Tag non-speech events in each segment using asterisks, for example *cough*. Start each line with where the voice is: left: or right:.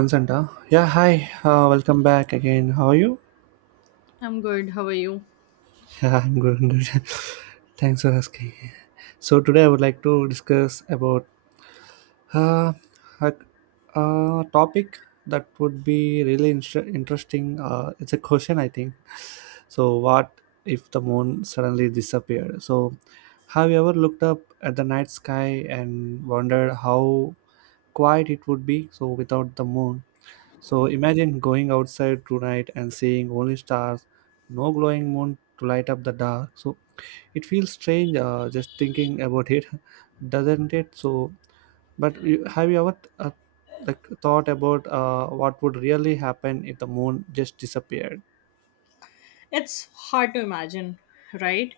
right: Consent, huh? Yeah, hi. Welcome back again. How are you?
left: I'm good. How are you?
right: *laughs* Yeah, I'm good. I'm good. *laughs* Thanks for asking. So today I would like to discuss about uh, a, a topic that would be really interesting. It's a question, I think. So what if the moon suddenly disappeared? So have you ever looked up at the night sky and wondered how quiet it would be? So without the moon, so imagine going outside tonight and seeing only stars, no glowing moon to light up the dark. So it feels strange, just thinking about it, *laughs* doesn't it? But you, have you ever like thought about what would really happen if the moon just disappeared?
left: It's hard to imagine, right?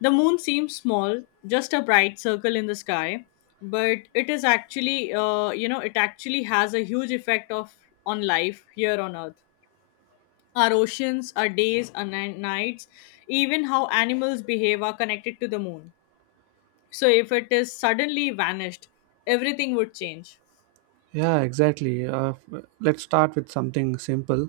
left: The moon seems small, just a bright circle in the sky, but it is actually, it actually has a huge effect of on life here on Earth. Our oceans, our days, our nights, even how animals behave are connected to the moon. So if it is suddenly vanished, everything would change.
right: Yeah, exactly. Let's start with something simple.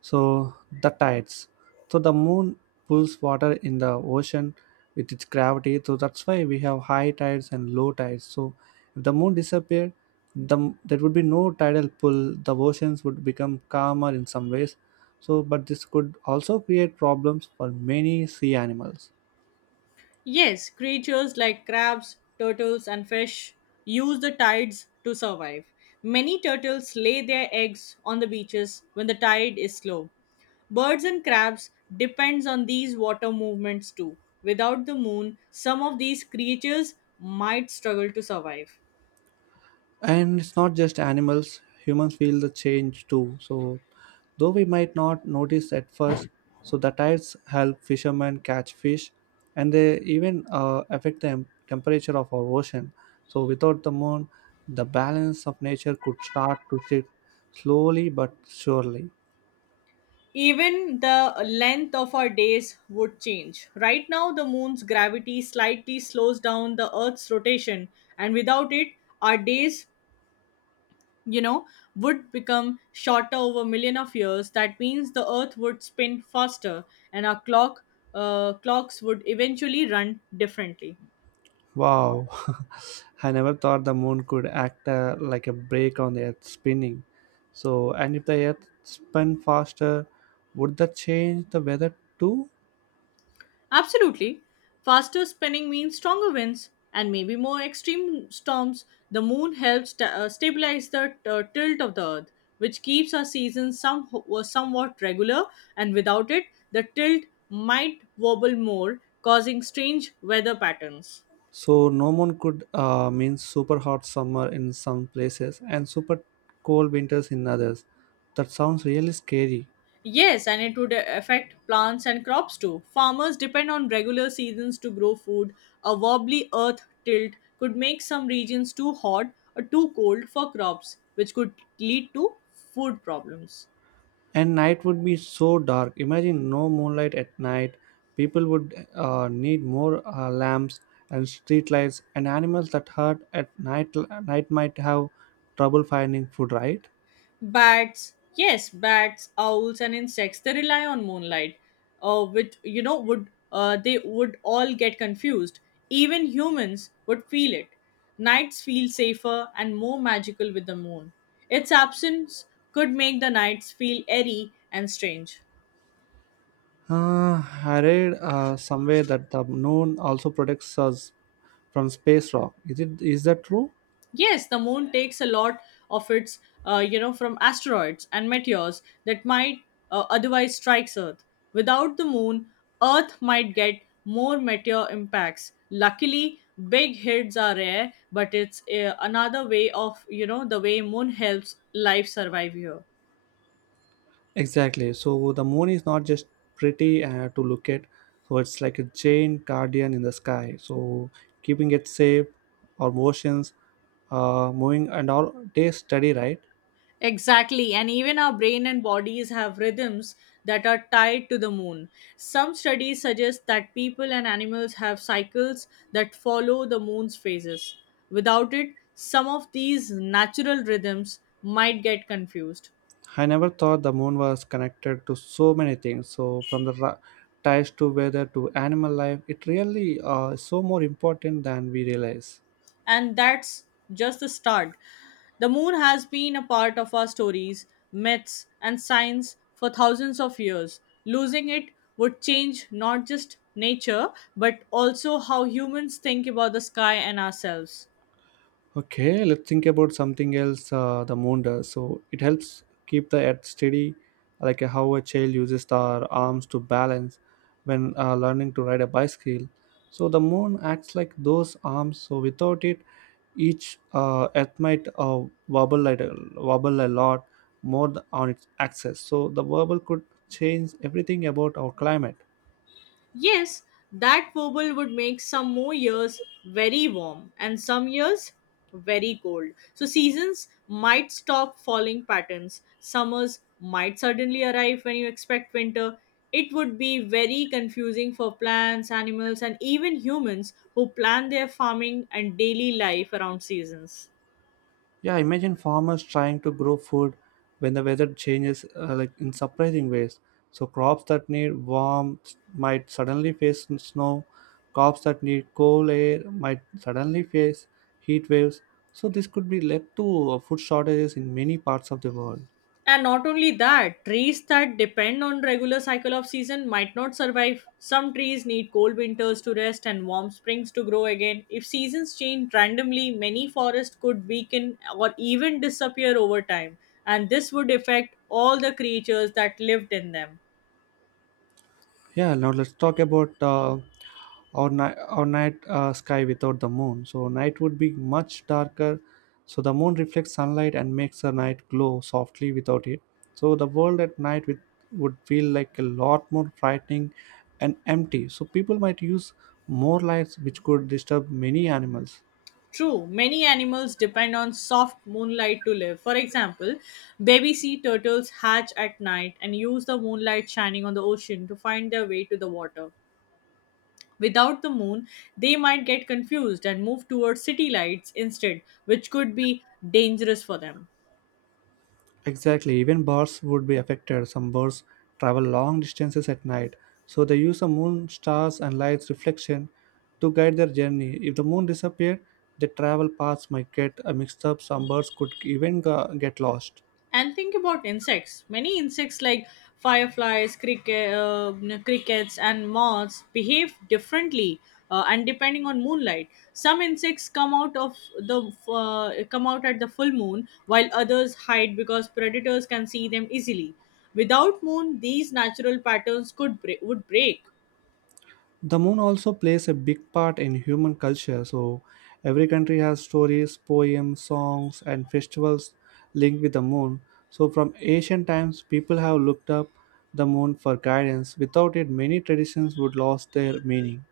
right: So, the tides. So, the moon pulls water in the ocean with its gravity. So that's why we have high tides and low tides. So if the moon disappeared, there would be no tidal pull. The oceans would become calmer in some ways. So, but this could also create problems for many sea animals.
left: Yes, creatures like crabs, turtles, and fish use the tides to survive. Many turtles lay their eggs on the beaches when the tide is low. Birds and crabs depends on these water movements too. Without the moon, some of these creatures might struggle to survive.
right: And it's not just animals, humans feel the change too. So, though we might not notice at first, so the tides help fishermen catch fish, and they even affect the temperature of our ocean. So without the moon, the balance of nature could start to shift slowly but surely.
left: Even the length of our days would change. Right now, the moon's gravity slightly slows down the Earth's rotation, and without it, our days you know, would become shorter over a million of years. That means the Earth would spin faster, and our clocks would eventually run differently.
right: Wow, *laughs* I never thought the moon could act like a brake on the earth spinning. So, and if the earth spun faster, would that change the weather too?
left: Absolutely, faster spinning means stronger winds and maybe more extreme storms. The Moon helps stabilize the tilt of the Earth, which keeps our seasons somewhat regular. And without it, the tilt might wobble more, causing strange weather patterns.
right: So no moon could mean super hot summer in some places and super cold winters in others. That sounds really scary.
left: Yes, and it would affect plants and crops too. Farmers depend on regular seasons to grow food. A wobbly earth tilt could make some regions too hot or too cold for crops, which could lead to food problems.
right: And night would be so dark. Imagine no moonlight at night. People would need more lamps and street lights, and animals that hurt at night night might have trouble finding food, right?
left: Bats, yes, bats, owls, and insects, they rely on moonlight, which, you know, would they would all get confused. Even humans would feel it. Nights feel safer and more magical with the moon. Its absence could make the nights feel airy and strange.
right: uh, I read somewhere that the moon also protects us from space rock. Is that true?
left: Yes, the moon takes a lot of its, from asteroids and meteors that might otherwise strike Earth. Without the moon, Earth might get more meteor impacts. Luckily, big hits are rare, but it's another way of, the way moon helps life survive here.
right: Exactly. So the moon is not just pretty to look at. So it's like a giant guardian in the sky, so keeping it safe, our motions, moving and all day study, right?
left: Exactly, and even our brain and bodies have rhythms that are tied to the moon. Some studies suggest that people and animals have cycles that follow the moon's phases. Without it, some of these natural rhythms might get confused.
right: I never thought the moon was connected to so many things. So from the ties to weather to animal life, it really is so more important than we realize.
left: And that's just the start. The moon has been a part of our stories, myths, and science for thousands of years. Losing it would change not just nature, but also how humans think about the sky and ourselves.
right: Okay, let's think about something else. The moon does, so it helps keep the earth steady, like how a child uses their arms to balance when learning to ride a bicycle. So the moon acts like those arms. So without it, each earth might wobble like a, wobble a lot more on its axis. So the wobble could change everything about our climate.
left: Yes, that wobble would make some more years very warm and some years very cold. So seasons might stop following patterns. Summers might suddenly arrive when you expect winter. It would be very confusing for plants, animals, and even humans who plan their farming and daily life around seasons.
right: Yeah, imagine farmers trying to grow food when the weather changes like in surprising ways. So crops that need warmth might suddenly face snow. Crops that need cool air might suddenly face heat waves. So this could be led to food shortages in many parts of the world.
left: And not only that, trees that depend on regular cycle of season might not survive. Some trees need cold winters to rest and warm springs to grow again. If seasons change randomly, many forests could weaken or even disappear over time, and this would affect all the creatures that lived in them.
right: Yeah, now let's talk about our night sky without the moon. So night would be much darker. So the moon reflects sunlight and makes the night glow softly without it. So the world at night would feel like a lot more frightening and empty. So people might use more lights, which could disturb many animals.
left: True, many animals depend on soft moonlight to live. For example, baby sea turtles hatch at night and use the moonlight shining on the ocean to find their way to the water. Without the moon, they might get confused and move towards city lights instead, which could be dangerous for them.
right: Exactly, even birds would be affected. Some birds travel long distances at night, so they use the moon, stars, and light's reflection to guide their journey. If the moon disappeared, their travel paths might get mixed up. Some birds could even get lost.
left: And think about insects. Many insects, like fireflies, crickets, and moths, behave differently. And depending on moonlight, some insects come out at the full moon, while others hide because predators can see them easily. Without moon, these natural patterns would break.
right: The moon also plays a big part in human culture. So every country has stories, poems, songs, and festivals linked with the moon. So from ancient times, people have looked up the moon for guidance. Without it, many traditions would lose their meaning.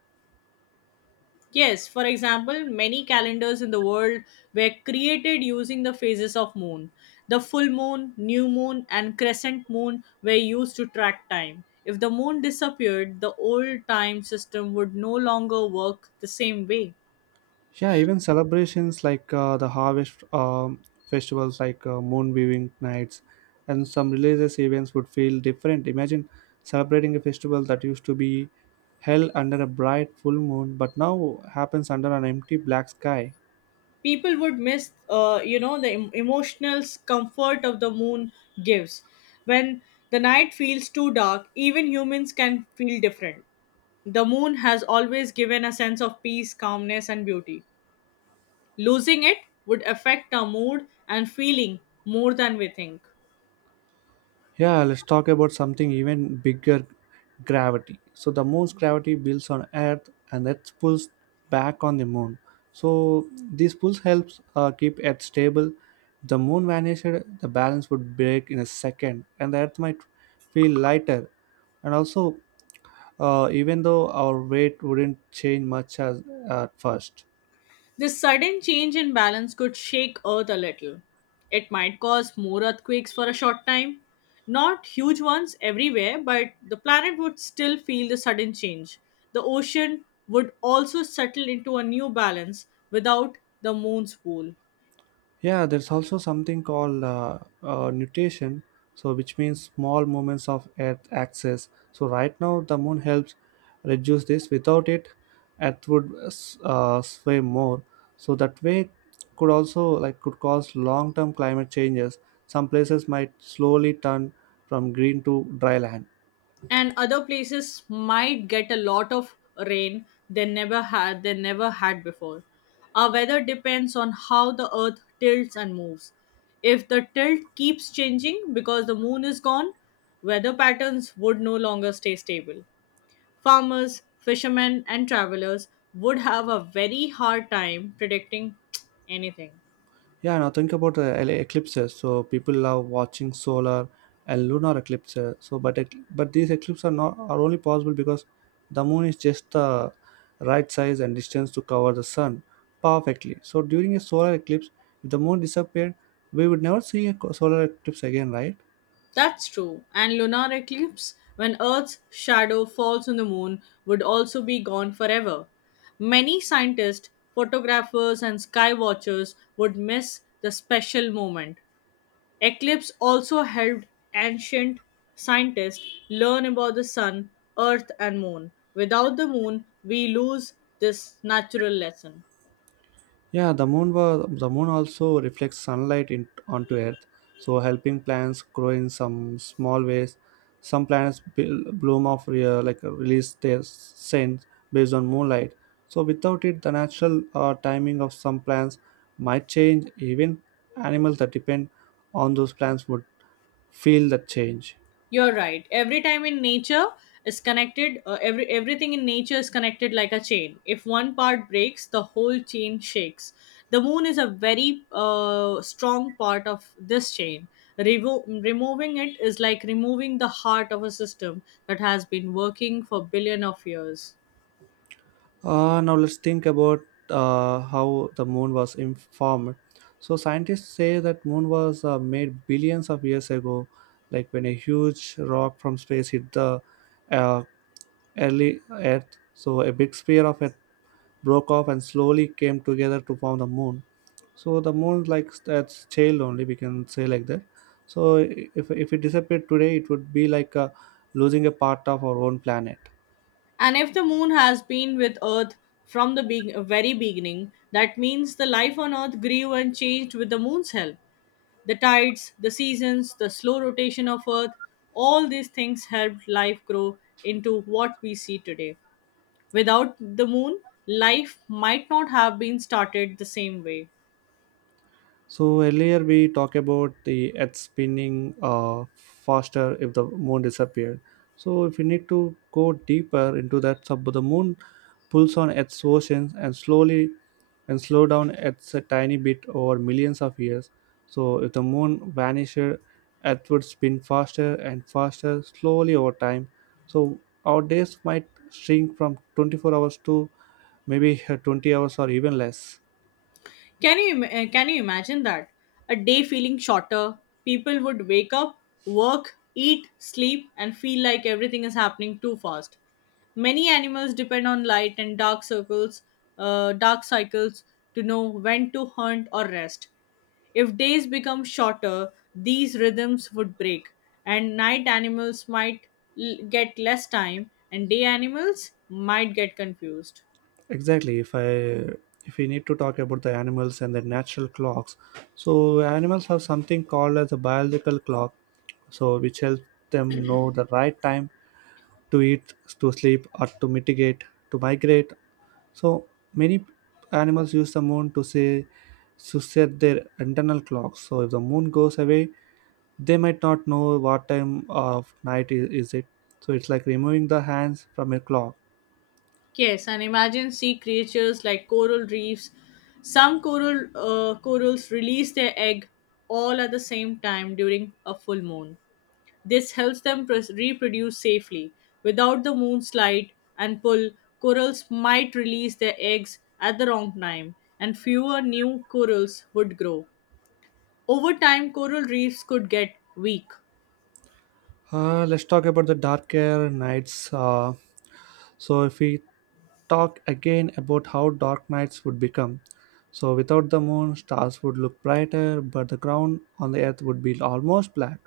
left: Yes, for example, many calendars in the world were created using the phases of moon. The full moon, new moon, and crescent moon were used to track time. If the moon disappeared, the old time system would no longer work the same way.
right: Yeah, even celebrations like the harvest, festivals like moon viewing nights and some religious events would feel different. Imagine celebrating a festival that used to be held under a bright full moon, but now happens under an empty black sky.
left: People would miss, the emotional comfort of the moon gives. When the night feels too dark, even humans can feel different. The moon has always given a sense of peace, calmness, and beauty. Losing it would affect our mood and feeling more than we think.
right: Yeah, let's talk about something even bigger: gravity. So the moon's gravity builds on Earth, and Earth pulls back on the moon. So this pulls helps keep Earth stable. The moon vanished, the balance would break in a second, and the Earth might feel lighter. And also, even though our weight wouldn't change much as at first.
left: This sudden change in balance could shake Earth a little. It might cause more earthquakes for a short time. Not huge ones everywhere, but the planet would still feel the sudden change. The ocean would also settle into a new balance without the moon's pull.
right: Yeah, there's also something called nutation, so which means small movements of Earth axis. So right now, the moon helps reduce this. Without it, Earth would sway more. So that way could also like could cause long-term climate changes. Some places might slowly turn from green to dry land.
left: And other places might get a lot of rain they never had, before. Our weather depends on how the earth tilts and moves. If the tilt keeps changing because the moon is gone, weather patterns would no longer stay stable. Farmers, fishermen, and travelers would have a very hard time predicting anything.
right: Yeah, now think about the eclipses. So people love watching solar and lunar eclipses. So, but but these eclipses are not are only possible because the moon is just the right size and distance to cover the sun perfectly. So during a solar eclipse, if the moon disappeared, we would never see a solar eclipse again, right?
left: That's true. And lunar eclipse, when Earth's shadow falls on the moon, would also be gone forever. Many scientists, photographers, and sky watchers would miss the special moment. Eclipse also helped ancient scientists learn about the sun, earth, and moon. Without the moon, we lose this natural lesson.
right: Yeah, the moon also reflects sunlight onto Earth, so helping plants grow in some small ways. Some plants bloom of like release their scent based on moonlight. So without it, the natural timing of some plants might change. Even animals that depend on those plants would feel the change.
left: You're right. Everything in nature is connected like a chain. If one part breaks, the whole chain shakes. The moon is a very strong part of this chain. Removing it is like removing the heart of a system that has been working for billion of years.
right: Now let's think about how the moon was formed. So scientists say that moon was made billions of years ago, like when a huge rock from space hit the uh, early Earth. So a big sphere of it broke off and slowly came together to form the moon. So the moon, like that's tail only, we can say like that. So if it disappeared today, it would be like losing a part of our own planet.
left: And if the moon has been with Earth from the very beginning, that means the life on Earth grew and changed with the moon's help. The tides, the seasons, the slow rotation of Earth, all these things helped life grow into what we see today. Without the moon, life might not have been started the same way.
right: So earlier we talked about the Earth spinning faster if the moon disappeared. So if we need to go deeper into that, so the moon pulls on Earth's oceans and slow down Earth's a tiny bit over millions of years. So if the moon vanished, Earth would spin faster and faster slowly over time. So our days might shrink from 24 hours to maybe 20 hours or even less.
left: Can you imagine that? A day feeling shorter. People would wake up, work, eat, sleep and feel like everything is happening too fast. Many animals depend on light and dark cycles to know when to hunt or rest. If days become shorter, these rhythms would break, and night animals might get less time, and day animals might get confused.
right: Exactly. If we need to talk about the animals and their natural clocks, so animals have something called as a biological clock, so which helps them know the right time to eat, to sleep, or to mitigate to migrate. So many animals use the moon to say to set their internal clocks. So if the moon goes away, they might not know what time of night is it. So it's like removing the hands from a clock.
left: Yes, and imagine sea creatures like coral reefs. Some corals release their egg all at the same time during a full moon. This helps them reproduce safely. Without the moon's light and pull, corals might release their eggs at the wrong time, and fewer new corals would grow. Over time, coral reefs could get weak.
right: Let's talk about the darker nights. So if we talk again about how dark nights would become, so without the moon, stars would look brighter, but the ground on the earth would be almost black.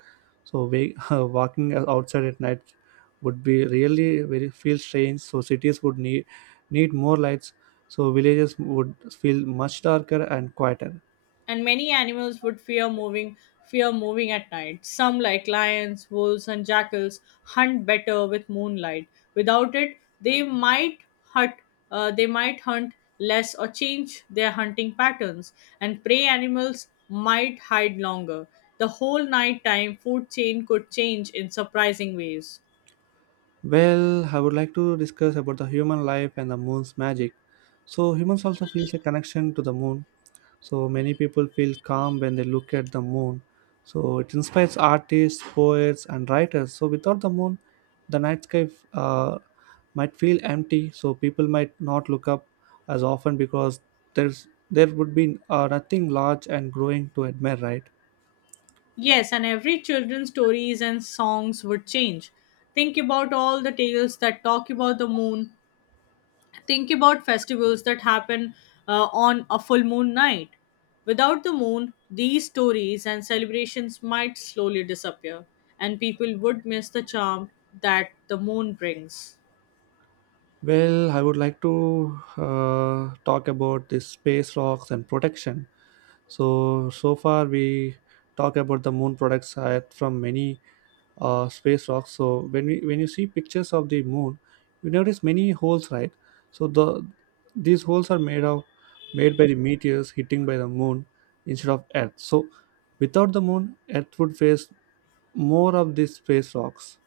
right: So, *laughs* walking outside at night would be really very feel strange. So cities would need more lights. So villages would feel much darker and quieter.
left: And many animals would fear moving at night. Some, like lions, wolves, and jackals, hunt better with moonlight. Without it, hunt they might hunt less or change their hunting patterns, and prey animals might hide longer. The whole nighttime food chain could change in surprising ways.
right: Well, I would like to discuss about the human life and the moon's magic. So humans also feels a connection to the moon. So many people feel calm when they look at the moon. So it inspires artists, poets, and writers. So without the moon, the night sky might feel empty. So people might not look up as often because there would be nothing large and growing to admire, right?
left: Yes, and every children's stories and songs would change. Think about all the tales that talk about the moon. Think about festivals that happen on a full moon night. Without the moon, these stories and celebrations might slowly disappear, and people would miss the charm that the moon brings.
right: Well, I would like to talk about this space rocks and protection. So so far we talk about the moon products from many space rocks. So when you see pictures of the moon, you notice many holes, right? So these holes are made by the meteors hitting by the moon instead of Earth. So without the moon, Earth would face more of these space rocks.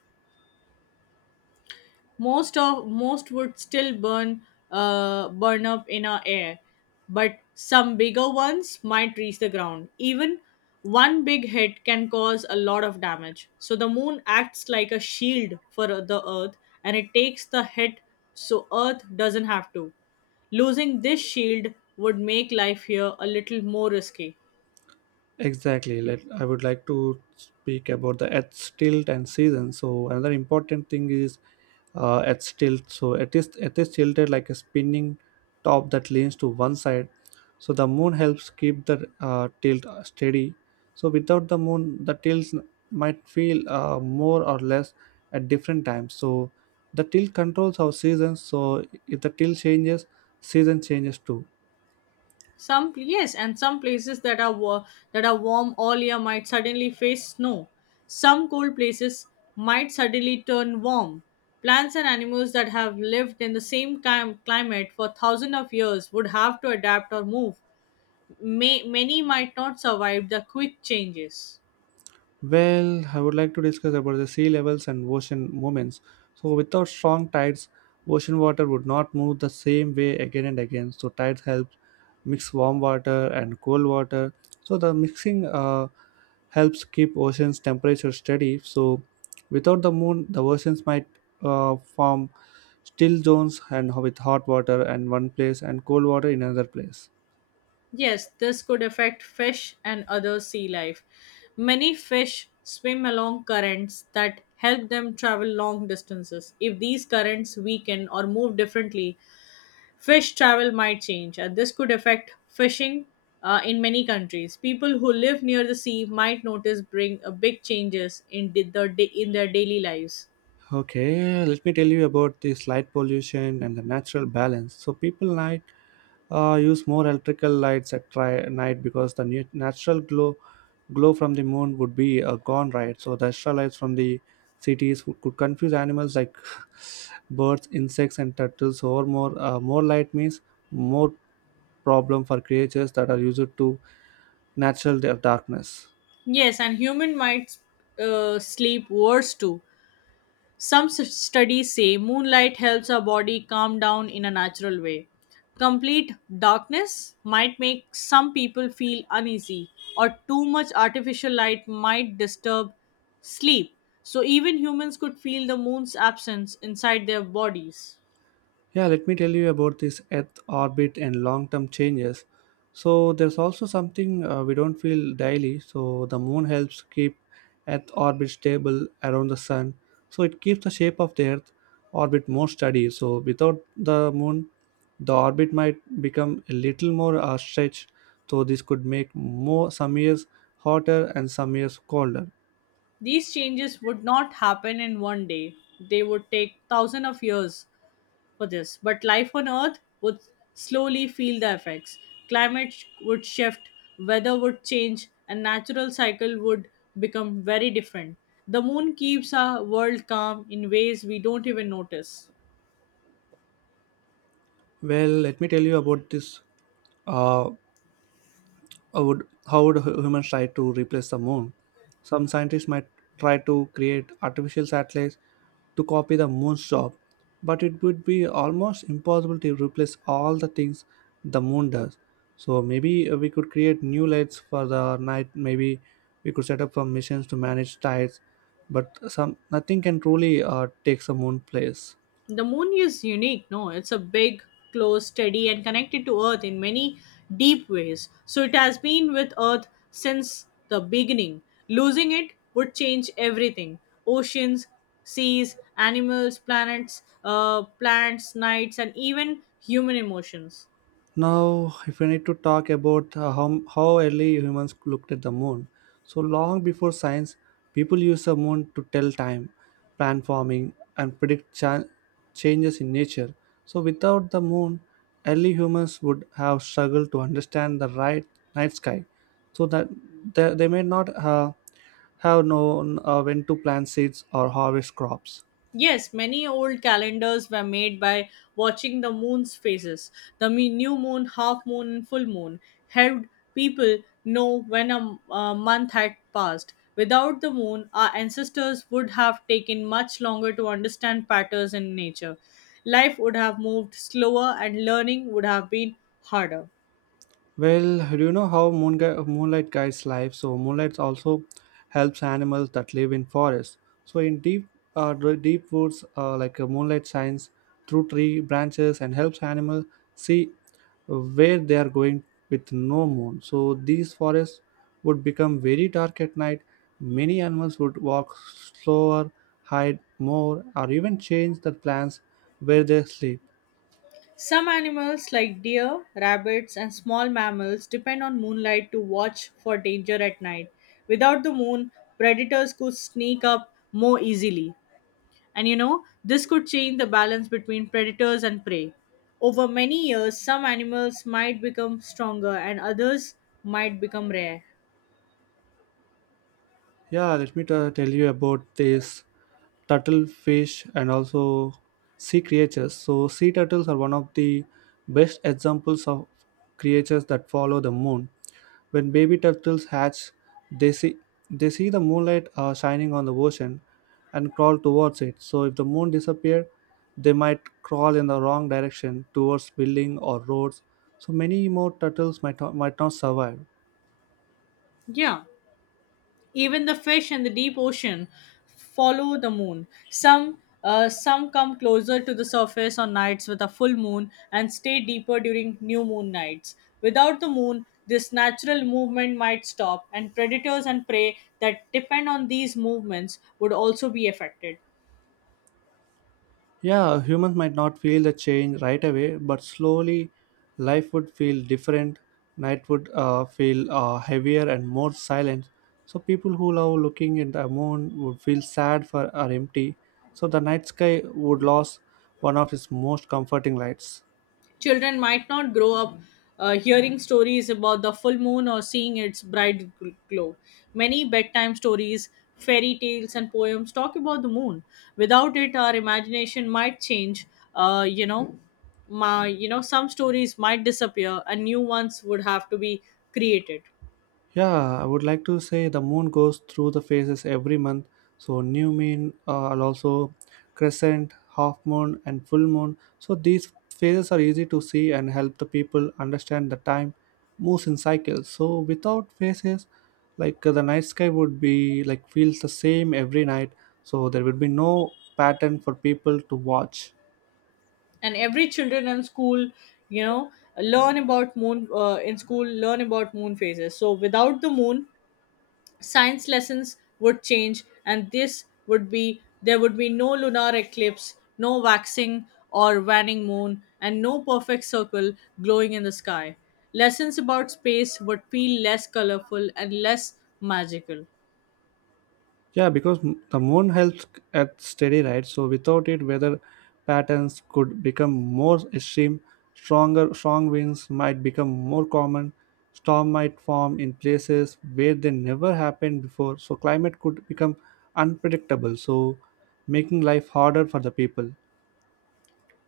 left: Most would still burn up in our air, but some bigger ones might reach the ground. Even one big hit can cause a lot of damage. So the moon acts like a shield for the earth, and it takes the hit so earth doesn't have to. Losing this shield would make life here a little more risky.
right: Exactly. Let I would like to speak about the Earth's tilt and season. So another important thing is Earth's tilt. So it is tilted like a spinning top that leans to one side. So the moon helps keep the tilt steady. So without the moon, the tilt might feel more or less at different times. So the tilt controls our seasons. So if the tilt changes, season changes too.
left: Some, yes, and some places that are warm all year might suddenly face snow. Some cold places might suddenly turn warm. Plants and animals that have lived in the same climate for thousands of years would have to adapt or move. Many might not survive the quick changes.
right: Well, I would like to discuss about the sea levels and ocean movements. So without strong tides, ocean water would not move the same way again and again. So, tides help mix warm water and cold water. So, the mixing helps keep ocean's temperature steady. So, without the moon, the oceans might form still zones and with hot water in one place and cold water in another place.
left: Yes, this could affect fish and other sea life. Many fish swim along currents that help them travel long distances. If these currents weaken or move differently, fish travel might change, and this could affect fishing in many countries. People who live near the sea might notice bring big changes in their daily lives.
right: Okay, let me tell you about this light pollution and the natural balance. So people night use more electrical lights at night because the natural glow from the moon would be gone, right? So the extra lights from the cities could confuse animals like *laughs* birds, insects, and turtles. Or more light means more problem for creatures that are used to natural darkness.
left: Yes, and human might sleep worse too. Some studies say moonlight helps our body calm down in a natural way. Complete darkness might make some people feel uneasy, or too much artificial light might disturb sleep. So, even humans could feel the moon's absence inside their bodies.
right: Yeah, let me tell you about this Earth orbit and long term changes. So, there's also something we don't feel daily. So, the moon helps keep Earth orbit stable around the sun. So, it keeps the shape of the Earth orbit more steady. So, without the moon, the orbit might become a little more stretched. So, this could make more some years hotter and some years colder.
left: These changes would not happen in one day. They would take thousands of years for this, but life on Earth would slowly feel the effects. Climate would shift, weather would change, and natural cycle would become very different. The moon keeps our world calm in ways we don't even notice.
right: Well, let me tell you about this. Uh, how would humans try to replace the moon? Some scientists might try to create artificial satellites to copy the moon's job, but it would be almost impossible to replace all the things the moon does. So maybe we could create new lights for the night. Maybe we could set up some missions to manage tides, but some nothing can truly take the moon place.
left: The moon is unique, no? It's a big, close, steady, and connected to Earth in many deep ways. So it has been with Earth since the beginning. Losing it would change everything: oceans, seas, animals, planets, plants, nights, and even human emotions.
right: Now, if I need to talk about how early humans looked at the moon, so long before science, people used the moon to tell time, plan farming, and predict changes in nature. So, without the moon, early humans would have struggled to understand the right night sky. So that they may not have known when to plant seeds or harvest crops.
left: Yes, many old calendars were made by watching the moon's phases. The new moon, half moon, and full moon helped people know when a month had passed. Without the moon, our ancestors would have taken much longer to understand patterns in nature. Life would have moved slower and learning would have been harder.
right: Well, do you know how moon moonlight guides life? So moonlight also helps animals that live in forests. So in deep, deep woods, moonlight shines through tree branches and helps animals see where they are going with no moon. So these forests would become very dark at night. Many animals would walk slower, hide more, or even change their plans where they sleep.
left: Some animals, like deer, rabbits, and small mammals, depend on moonlight to watch for danger at night. Without the moon, predators could sneak up more easily. And you know, this could change the balance between predators and prey. Over many years, some animals might become stronger and others might become rare.
right: Yeah, let me tell you about this turtle fish and also sea creatures. So sea turtles are one of the best examples of creatures that follow the moon. When baby turtles hatch, they see they see the moonlight shining on the ocean and crawl towards it. So if the moon disappeared, they might crawl in the wrong direction towards building or roads. So many more turtles might not survive.
left: Yeah. Even the fish in the deep ocean follow the moon. Some come closer to the surface on nights with a full moon and stay deeper during new moon nights. Without the moon, this natural movement might stop, and predators and prey that depend on these movements would also be affected.
right: Yeah, humans might not feel the change right away, but slowly life would feel different. Night would feel heavier and more silent. So people who love looking at the moon would feel sad for or empty. So the night sky would lose one of its most comforting lights.
left: Children might not grow up hearing stories about the full moon or seeing its bright glow. Many bedtime stories, fairy tales, and poems talk about the moon. Without it, our imagination might change. Uh, you know, some stories might disappear, and new ones would have to be created.
right: Yeah, I would like to say the moon goes through the phases every month. So new moon, and also crescent, half moon, and full moon. So these phases are easy to see and help the people understand the time moves in cycles. So without phases, the night sky would be like feels the same every night. So there would be no pattern for people to watch.
left: And every children in school, you know, learn about moon in school, learn about moon phases. So without the moon, science lessons would change, and this would be there would be no lunar eclipse, no waxing or waning moon, and no perfect circle glowing in the sky. Lessons about space would feel less colorful and less magical.
right: Yeah, because the moon helps at steady, right? So without it, weather patterns could become more extreme. Strong winds might become more common. Storm might form in places where they never happened before. So climate could become unpredictable. So making life harder for the people.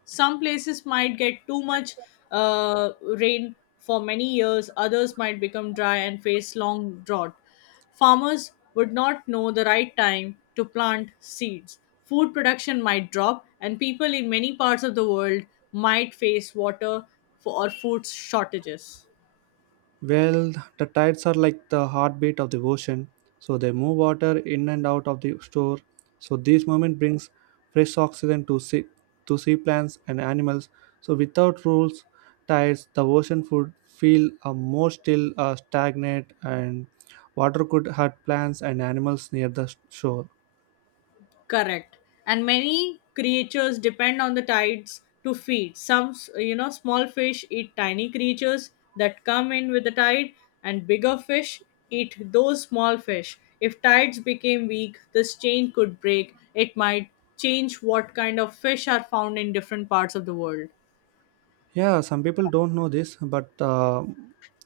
left: Some places might get too much rain for many years, others might become dry and face long drought. Farmers would not know the right time to plant seeds, food production might drop, and people in many parts of the world might face water for, or food shortages.
right: Well, the tides are like the heartbeat of the ocean, so they move water in and out of the shore. So this movement brings fresh oxygen to sea plants and animals. So without rules, tides, the ocean would feel stagnant, and water could hurt plants and animals near the shore.
left: Correct. And many creatures depend on the tides to feed. Some, you know, small fish eat tiny creatures that come in with the tide, and bigger fish eat those small fish. If tides became weak, this chain could break. It might change what kind of fish are found in different parts of the world.
right: Yeah, some people don't know this, but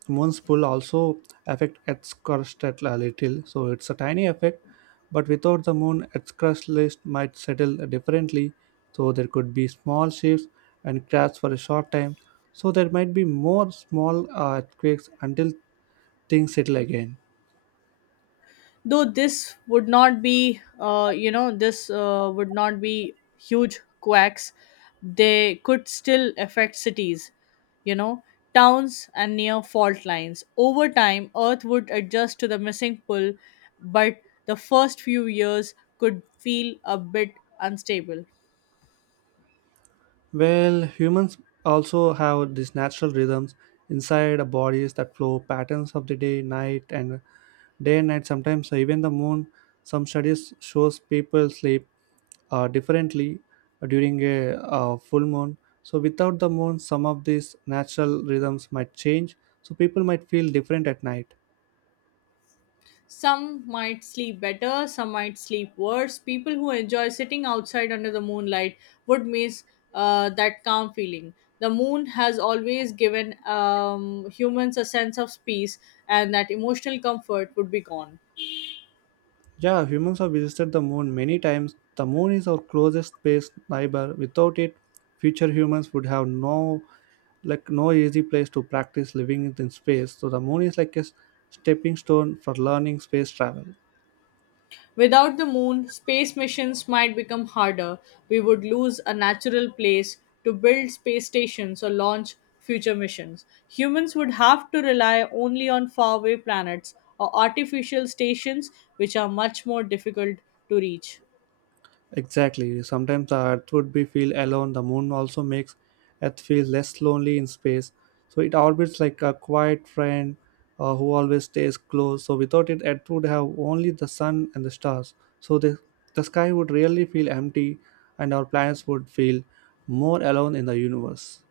right: moon's pull also affect Earth's crust at a little. So it's a tiny effect, but without the moon, Earth's crust list might settle differently. So there could be small shifts and cracks for a short time. So there might be more small earthquakes until things settle again.
left: Though this would not be you know this would not be huge quacks, they could still affect cities, you know, towns, and near fault lines. Over time, earth would adjust to the missing pull, but the first few years could feel a bit unstable.
right: Well, humans also have these natural rhythms inside our bodies that flow patterns of the day, night, and day and night. Sometimes so even the moon. Some studies shows people sleep differently during a full moon. So without the moon, some of these natural rhythms might change. So people might feel different at night.
left: Some might sleep better, some might sleep worse. People who enjoy sitting outside under the moonlight would miss that calm feeling. The moon has always given humans a sense of peace, and that emotional comfort would be gone.
right: Yeah, humans have visited the moon many times. The moon is our closest space neighbor. Without it, future humans would have no easy place to practice living in space. So the moon is like a stepping stone for learning space travel.
left: Without the moon, space missions might become harder. We would lose a natural place to build space stations or launch future missions. Humans would have to rely only on faraway planets or artificial stations, which are much more difficult to reach.
right: Exactly. Sometimes the Earth would be feel alone. The moon also makes Earth feel less lonely in space. So it orbits like a quiet friend who always stays close. So without it, Earth would have only the sun and the stars. So the sky would really feel empty, and our planets would feel more alone in the universe.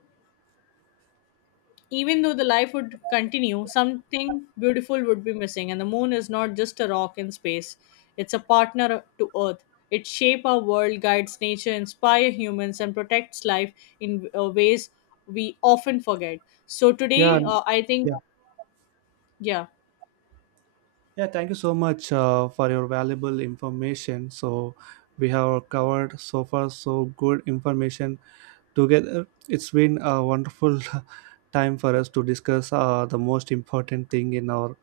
left: Even though the life would continue, something beautiful would be missing. And the moon is not just a rock in space, it's a partner to Earth. It shapes our world, guides nature, inspires humans, and protects life in ways we often forget. So,
right: Yeah,
left: today,
right: n-
left: I think,
right: yeah,
left: yeah.
right: yeah. Thank you so much for your valuable information. So we have covered so far so good information together. It's been a wonderful *laughs* time for us to discuss the most important thing in our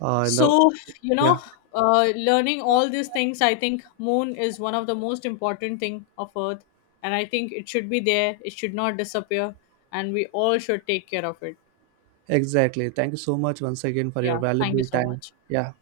right: in the
left: So, you
right: yeah
left: know, learning all these things, I think moon is one of the most important thing of Earth. And I think it should be there, it should not disappear, and we all should take care of it.
right: exactly. Thank you so much once again for your
left: Yeah, thank you
right: valuable
left: so
right: time.
left: much.
right: Yeah.